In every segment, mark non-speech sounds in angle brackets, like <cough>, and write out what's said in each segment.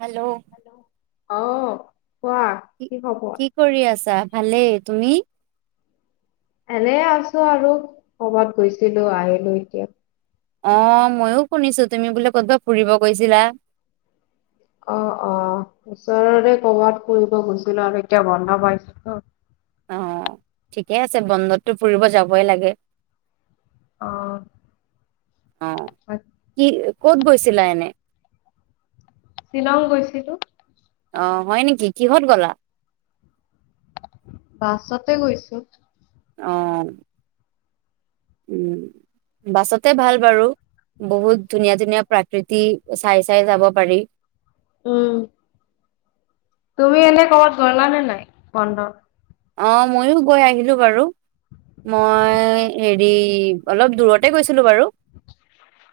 Hello অ, কোৱা? কি কি খবৰ? কি কৰি আছা? ভালেই। তুমি? এনে আছো আৰু। ক'বাত গৈছিলো আহিলো এতিয়া অ ময়ো শুনিছো তুমি বোলে ক'তবা ফুৰিব কৈছিলা অ অ ওচৰৰে কৰবাত ফুৰিব খুজিছিলো আৰু এতিয়া বন্ধ পাইছো ত অ ঠিকে আছে বন্ধতটো ফুৰিব যাবই লাগে আহ অ হয় কি ক'ত গৈছিলা এনে? শ্বিলং গৈছিলো আহ হয় নেকি, কিহত গলা? বাছতে গৈছো। আহ উম, বাছতে ভাল বাৰু, বহুত ধুনীয়া ধুনীয়া প্ৰাকৃতি চাই চাই যাব পাৰি। উম তুমি এনে ক'ৰবাত গলা নে নাই বন্ধত? অ ময়ো গৈ আহিলো বাৰু, মই হেৰি অলপ দূৰতে গৈছিলোঁ বাৰু।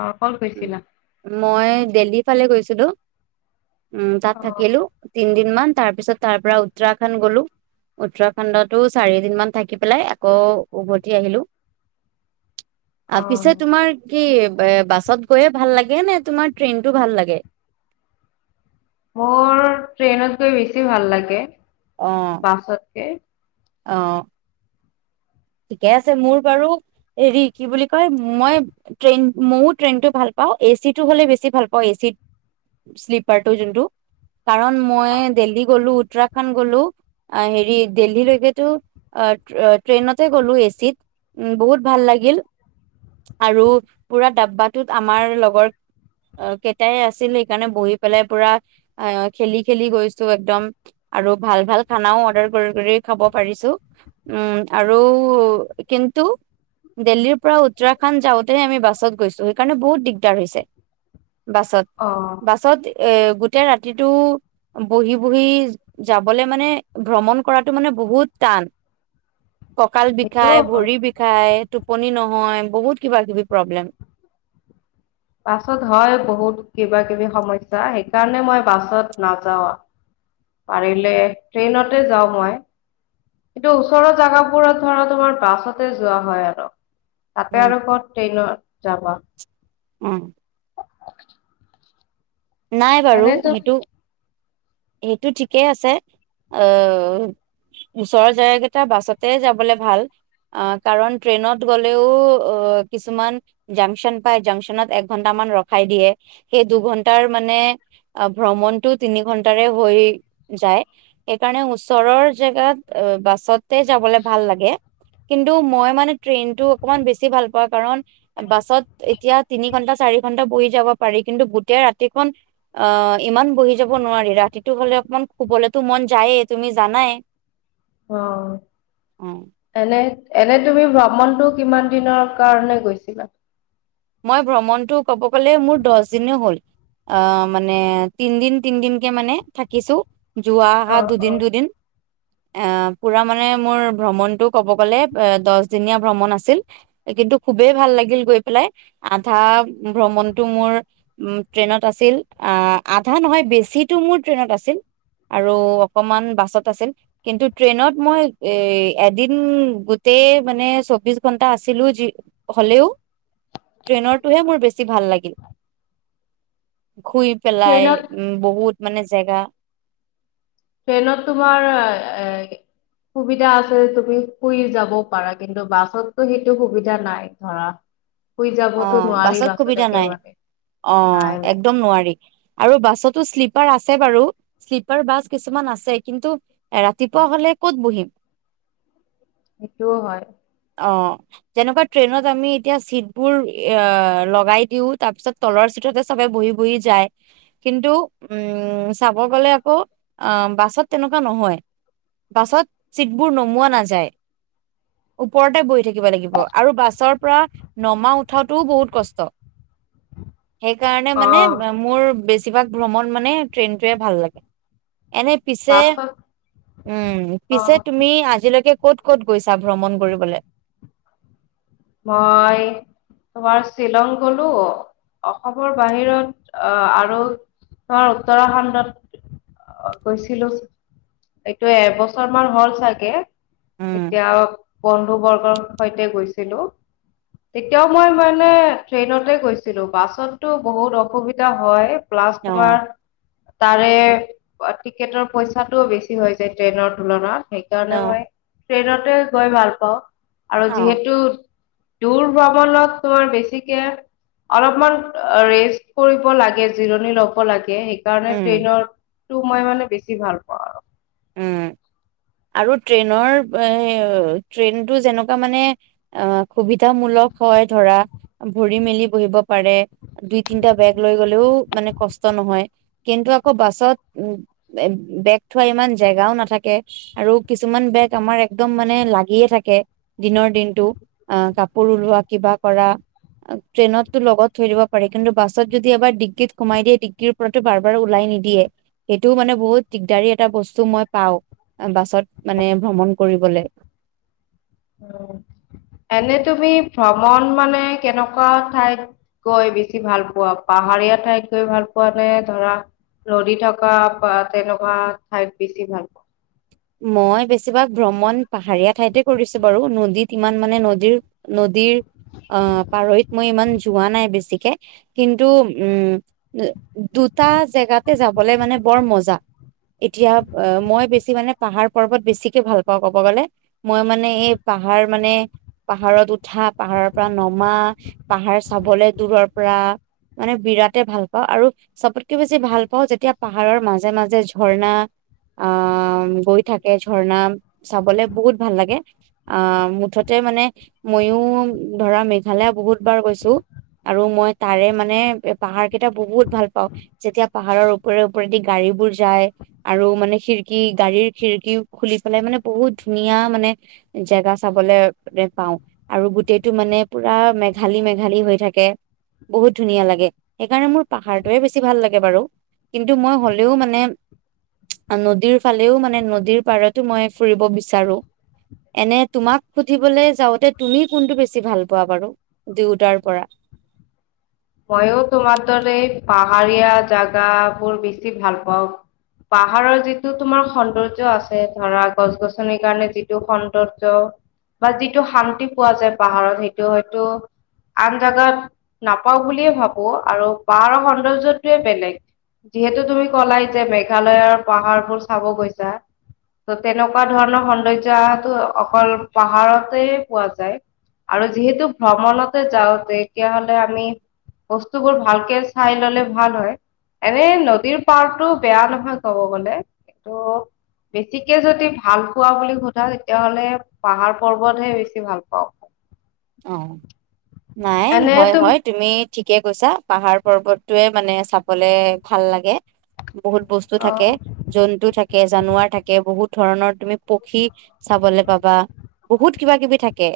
অ কল কৰিছিলা? মই দেল্হীৰ ফালে গৈছিলো। উম তাত অ থাকিলো তিন- দিনমান তাৰ পিছত তাৰ পৰা উত্তৰাখণ্ড গলো উত্তৰাখণ্ডতো চাৰিদিনমান থাকি পেলাই আকৌ উভতি আহিলো। অ পিছে তোমাৰ কি বাছত গৈয়ে ভাল লাগে নে তোমাৰ ট্ৰেইনতটো ভাল লাগে? মোৰ ট্ৰেইনত গৈ বেছি ভাল লাগে অ বাসচতকে অ ঠিকে আছে মোৰ বাৰু হেৰি কি বুলি কয় মই ট্ৰেইন মইো ট্ৰেইনটো ভাল পাওঁ এচিটো হ'লে বেছি ভাল পাওঁ এচি শ্লিপাৰটো যোনটো কাৰণ মই দেল্লহি গ'লো উত্তৰাখণ্ড গ'লো হেৰি দেল্লহিলেকেতো ট্ৰেইনত গলো এচিত উ বহুত ভাল লাগিল আৰু পুৰা ডাব্বাটোত আমাৰ লগৰ কেইটাই আছিল সেইকাৰণে বহি পেলাই পুৰা খেলি খেলি গৈছো একদম আৰু ভাল ভাল খানাও অৰ্ডাৰ কৰি কৰি খাব পাৰিছো উম আৰু কিন্তু দিল্লীৰ পৰা উত্তৰাখণ্ড যাওঁতেহে আমি বাছত গৈছো সেইকাৰণে বহুত দিগদাৰ হৈছে বাছত অ বাছত এ গোটেই ৰাতিটো বহি বহি যাবলে মানে ভ্ৰমণ কৰাটো মানে বহুত টান কঁকাল সেইটোও বিষায় হয় ভৰি বিষায় টোপনি নহয় বহুত কিবা কিবি প্ৰব্লেম বাছত হয় বহুত কিবা কিবি সমস্যা সেইকাৰণে মই বাছত নাযাওঁ পাৰিলে ট্ৰেইনতে যাওঁ মই কিন্তু ওচৰৰ জোগাবোৰত ধৰ তোমাৰ বাছতে যোৱা হয় আৰু তাতে উম আৰু ক'ত ট্ৰেইনত যাবা উম <unintelligible> নাই বাৰু এনেতো সেইটো সেইটো ঠিকেই আছে ওচৰ জাগ কেইটা বাছতে যাবলে ভাল আহ কাৰণ ট্ৰেইনত গলেও অ কিছুমান জাংচন পায় জাংচনত একঘন্টামান ৰখাই দিয়ে সেই দুঘন্টা াৰ মানে ভ্ৰমণতটো তিনি ঘন্টাৰে হৈ যায় সেইকাৰণে ওচৰৰ জেগাত বাছতে যাবলে ভাল লাগে কিন্তু মই মানে ট্ৰেইনতটো অকমান বেছি ভাল পা কাৰণ বাছত এতিয়া তিনি ঘন্টা চাৰি ঘন্টা বহি যাব পাৰি কিন্তু গোটেই ৰাতি ৰাতিখনন অহ ইমান বহি যাব নোৱাৰি ৰাতিটো হ'লে অকমান শুবলৈতো মন যায়েই তুমি জানাই অ অ এনে এনে তুমি ভ্ৰমণটো কিমান দিনৰ কাৰণে গৈছিলা মই ভ্ৰমণটো কব গ'লে মোৰ দহ দনে হল আহ মানে তিনদিন তিনদিনকে মানে থাকিছো যোৱা অ অহা অ দুদিন দুদিন অ পুৰা মানে মোৰ ভ্ৰমণতটো কব গলে দহ দিনীয়া ভ্ৰমণ আছিল কিন্তু খুবেই ভাল লাগিল গৈ পেলাই আধা ভ্ৰমণটো মোৰ ট্ৰেইনত আছিল আহ আধা নহয় বেছিো মোৰ ট্ৰেইনত আছিল আৰু অকমান বাছত আছিল কিন্তু ট্ৰেইনত মই এ এদিন গোটেই মানে চৌবিশ ঘন্টা আছিলো যি হলেও ট্ৰেইনৰটোহে মোৰ বেছি ভাল লাগিল শুই পেলাই ট্ৰেইনত উ বহুত মানে জেগা ট্ৰেইনত তোমাৰ এ সুবিধা আছে যে তুমি শুই যাব পাৰা কিন্তু বাছতটো সেইটো সুবিধা নাই ধৰা শুই অ যাবতো নোৱাৰি বাছত সুবিধা নাই একেবাৰে অ নাই নাই একদম নোৱাৰি আৰু বাছতো্লিপ আছে বাৰু শ্লিপাৰ বাছ কিছুমান আছে কিন্তু ৰাতিপুৱা হলে ক'ত বহিম সেইটোও হয় অ যেনেকুৱা ট্ৰেইনত আমি এতিয়া চিট বোৰ এ লগাই দিও তাৰ পিছত তলৰ চিটতে চবে বহি বহি যায় কিন্তু উম চাব গলে আকৌ আহ বাছত তেনেকুৱা নহয় বাছত চিটবোৰ নমোৱা নাযায় ওপৰতে বহি থাকিব লাগিব আৰু বাছৰ পৰা নমা উঠাটোও বহুত কষ্ট সেইকাৰণে অ মানে মোৰ বেছিভাগ ভ্ৰমণ মানে ট্ৰেইনটোৱে ভাল লাগে এনে পিছে বাছত উম অ পিছে তুমি আজিলৈকে ক'ত ক'ত গৈছা ভ্ৰমণ কৰিবলৈ মই তোমাৰ শ্বিলং গলো অসমৰ বাহিৰত আহ আৰু তোমাৰ উত্তৰাখণ্ডত গৈছিলো এইটো এবছৰ মান হ'ল চাগে উম, এতিয়া বন্ধু বৰ্গৰ সৈতে গৈছিলো তেতিয়াও মই মানে ট্ৰেইনতে গৈছিলো বাছতো বহুত অসুবিধা হয় প্লাছ তোমাৰ অ', তাৰে অ টিকেটৰ পইচাটোও বেছি হৈ যায় ট্ৰেইনৰ তুলনাত সেইকাৰণে অ', মই ট্ৰেইনতে গৈ ভাল পাওঁ আৰু অ', যিহেতু দূৰ ভ্ৰমণত তোমাৰ বেছিকে অলপমান ৰেষ্ট কৰিব লাগে জিৰণি লব লাগে সেইকাৰণে উম, ট্ৰেইনৰ টো মই মানে বেছি ভাল পাওঁ আৰু উম আৰু ট্ৰেইনৰ এ ট্ৰেইনটো যেনেকুৱা মানে অ সুবিধামূলক হয় ধৰা ভৰি মেলি বহিব পাৰে দুই তিনটা বেগ লৈ গলেও মানে কষ্ট নহয় কিন্তু আকৌ বাছত উ বেগ থোৱা ইমান জেগাও নাথাকে আৰু কিছুমান বেগ আমাৰ একদম মানে লাগিয়ে থাকে দিনৰ দিনটো কাপোৰ লোৱা কিবা কৰা ট্ৰেইনতটো লগত থৈ দিব পাৰেি কিন্তু বাছত যদি এবাৰ ডিগ্গিত সোমাই দিয়ে ডিগ্গিৰ পৰাৰতো বাৰ বাৰ ওলাই নিদিয়ে সেইটোও মানে বহুত দিগদাৰী এটা বস্তু মই পাওঁ বাছত মানে ভ্ৰমণ কৰিবলৈ উ এনে তুমি ভ্ৰমণ মানে কেনেকুৱা ঠাইত গৈ বেছি ভাল পোৱা পাহাৰীয়া ঠাইত গৈ ভাল পোৱা নে ধৰা নদী থকা বা তেনেকুৱা ঠাইত বেছি ভাল পোৱা মই বেছিভাগ ভ্ৰমণ পাহাৰীয়া ঠাইতে কৰিছো বাৰু নদীত ইমান মানে নদীৰ নদীৰ পাৰৈত মই ইমান যোৱা নাই বেছিকে কিন্তু উম দুটা জেগাতে যাবলৈ মানে বৰ মজা এতিয়া মই বেছি মানে পাহাৰ পৰ্বত বেছিকে ভাল পাওঁ ক'ব গ'লে মই মানে এই পাহাৰ মানে পাহাৰত উঠা পাহাৰৰ পৰা নমা পাহাৰ চাবলে দূৰৰ পৰা মানে বিৰাট ভাল পাওঁ আৰু চবতকে বেছি ভাল পাওঁ যেতিয়া পাহাৰৰ মাজে মাজে ঝৰ্ণা আ গৈ থাকে ঝৰ্ণা চাবলে বহুত ভাল লাগে আহ মুঠতে মানে মইও ধৰা মেঘালয় বহুত বাৰ গৈছো আৰু মই তাৰে মানে পাহাৰ কেইটা বহুত ভাল পাওঁ যেতিয়া পাহাৰৰ ওপৰে ওপৰেদি গাড়ী বোৰ যায় আৰু মানে খিৰিকী গাড়ীৰ খিৰিকী খুলি পেলাই মানে বহুত ধুনীয়া মানে জেগা চাবলৈ পাওঁ আৰু গোটেইটো মানে পুৰা মেঘালী মেঘালী হৈ থাকে বহুত ধুনীয়া লাগে সেইকাৰণে মোৰ পাহাৰটোয়ে বেছি ভাল লাগে বাৰু কিন্তু মই হলেও মানে নদীৰ ফালেও মানে নদীৰ পাৰতো মই ফুৰিব বিচাৰো এনে তোমাক সুধিবলৈ যাওঁতে তুমি কোনটো বেছি ভাল পোৱা বাৰু দুয়োটাৰ পৰা মইো তোমাৰ দৰে এই পাহাৰীয়া জোগাবোৰ বেছি ভাল পাওঁ পাহাৰৰ যিটো তোমাৰ সৌন্দৰ্য আছে ধৰা গছ গছনিৰ কাৰণে যিটো সৌন্দৰ্য বা যিটো শান্তি পোৱা যায় পাহাৰত সেইটো হয়তো আন জাগাত ন পাওঁ বুলিয়ে ভাবো আৰু পাহাৰৰ সৌন্দৰ্যটোৱে বেলেগ যিহেতু তুমি ক'লাই যে মেঘালয়ৰ পাহাৰবোৰ চাব গৈছা ত' তেনেকুৱা ধৰণৰ সৌন্দৰ্য অহাটো অকল পাহাৰতে পোৱা যায় আৰু যিহেতু ভ্ৰমণতে যাওঁ তেতিয়াাহলে আমি বস্তুবোৰ ভালকে চাই ললে ভাল হয় এনে নদীৰ পাৰটো বেয়া নহয় কব গলে কিটো বেছিকে যদি ভাল পোৱা বুলি সোধা তেতিয়াাহলে পাহাৰ পৰ্বতহে বেছি ভাল পাওঁ অঁ নাই এনে হয় তুম হয় তুমি ঠিকে কৈছা পাহাৰ পৰ্বতটোৱে মানে চাবলে ভাল লাগে বহুত বস্তু অ থাকে জন্তু থাকে জানুৱাৰ থাকে বহুত ধৰণৰ তুমি পক্ষী চাবলৈ পাবা বহুত কিবা কিবি থাকে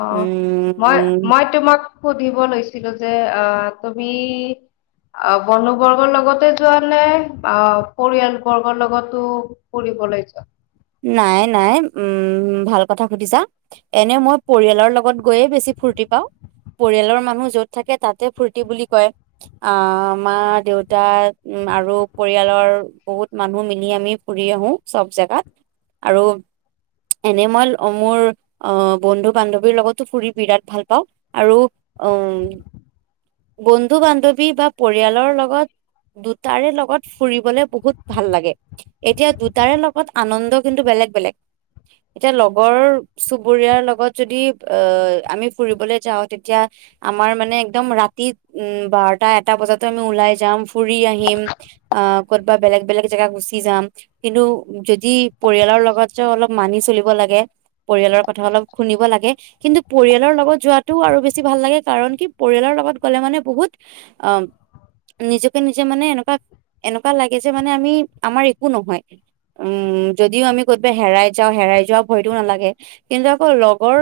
অ মই উম মই তোমাক সুধিব লৈছিলো যে আহ তুমি বন্ধু বৰ্গৰ লগতে যোৱা নে পৰিয়াল বৰ্গৰ লগতো ফুৰিবলৈ যোৱা নাই নাই উম ভাল কথা সুধিছা এনে মই পৰিয়ালৰ লগত গৈয়ে বেছি ফূুৰ্তি পাওঁ পৰিয়ালৰ মানুহ যত থাকে তাতে ফূুৰ্তি বুলি কয় আহ মা দেউতা আৰু পৰিয়ালৰ বহুত মানুহ মিলি আমি ফুৰি আহো চব জোগাত আৰু এনে মই মোৰ আহ বন্ধু বান্ধৱীৰ লগতো ফুৰি বিৰাট ভাল পাওঁ। আৰু উ বন্ধু বান্ধৱী বা পৰিয়ালৰ লগত দুটাৰে লগত ফুৰিবলে বহুত ভাল লাগে। এতিয়া দুটাৰে লগত আনন্দ কিন্তু বেলেগ বেলেগ। এতিয়া লগৰ চুবুৰীয়াৰ লগত যদি অ আমি ফুৰিবলৈ যাওঁ তেতিয়া আমাৰ মানে একদম ৰাতি উ বাৰটা এটা বজাাতো আমি ওলাই যাম। ফুৰি আহিম। আ কত বা বেলেগ বেলেগ জেগা গুচি যাম। কিন্তু যদি পৰিয়ালৰ লগত যে অলপ মানি চলিব লাগে। পৰিয়ালৰ কথা অলপ শুনিব লাগে। কিন্তু পৰিয়ালৰ লগত যোৱাটো আৰু বেছি ভাল লাগে কাৰণ কি পৰিয়ালৰ লগত গ'লে মানে বহুত অ নিজকে নিজে মানে এনেকুৱা এনেকুৱা লাগে যে মানে আমি আমাৰ একো নহয়। উম, যদিও আমি কৰ'বাই হেৰাই যাওঁ হেৰাই যোৱা ভয়টো নালাগে। কিন্তু আকৌ লগৰ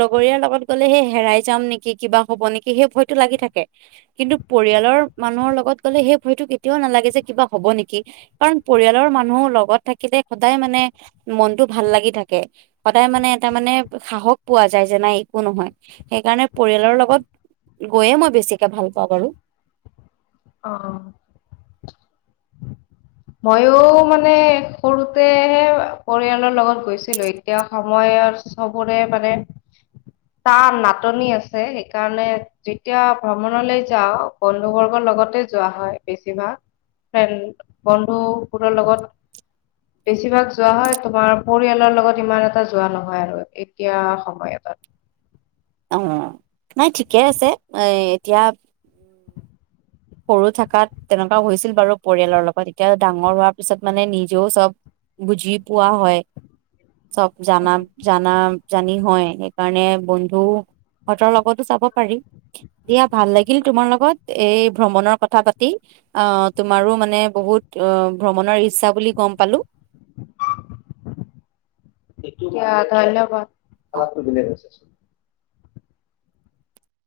লগৰীয়াৰ লগত গ'লে সেই হেৰাই যাম নেকি কিবা হ'ব নেকি সেই ভয়টো লাগি থাকে। কিন্তু পৰিয়ালৰ মানুহৰ লগত গলে সেই ভয়টো কেতিয়াও নালাগে যে কিবা হব নেকি। কাৰণ পৰিয়ালৰ মানুহৰ লগত থাকিলে সদায় মানে মনটো ভাল লাগি থাকে। সদায় মানে এটা মানে সাহস পোৱা যায় যে নাই একো নহয়। সেইকাৰণে পৰিয়ালৰ লগত গৈয়ে মই বেছিকে ভাল পাওঁ বাৰু। অ অ। ময়ো মানে সৰুতেহে পৰিয়ালৰ লগত গৈছিলো। এতিয়া সময়ত সবৰে মানে টান নাটনি আছে। সেইকাৰণে যেতিয়া ভ্ৰমণলৈ যাওঁ বন্ধু বৰ্গৰ লগতে যোৱা হয় বেছিভাগ। ফ্ৰেইণ্ড বন্ধুবোৰৰ লগত, বেছিভাগ যোৱা হয়। তোমাৰ পৰিয়ালৰ লগত ইমান এটা যোৱা নহয় আৰু এতিয়া সময়টাত। অ। নাই ঠিকে আছে। এই এতিয়া, সৰু থকাত তেনেকুৱা হৈছিল বাৰু পৰিয়ালৰ লগত, এতিয়া ডাঙৰ হোৱাৰ পিছত মানে নিজেও চব বুজি পোৱা হয়। চব জানা, জানা জানি হয় সেইকাৰণে বন্ধু হতৰ লগতো চাব পাৰি, দিয়া ভাল লাগিল তোমাৰ লগত। এই ভ্ৰমণৰ কথা পাতি, আহ তোমাৰো মানে বহুত ভ্ৰমণৰ ইচ্ছা বুলি গম পালো, এতিয়া ধন্যবাদ। অ আৱাজটো দিলে।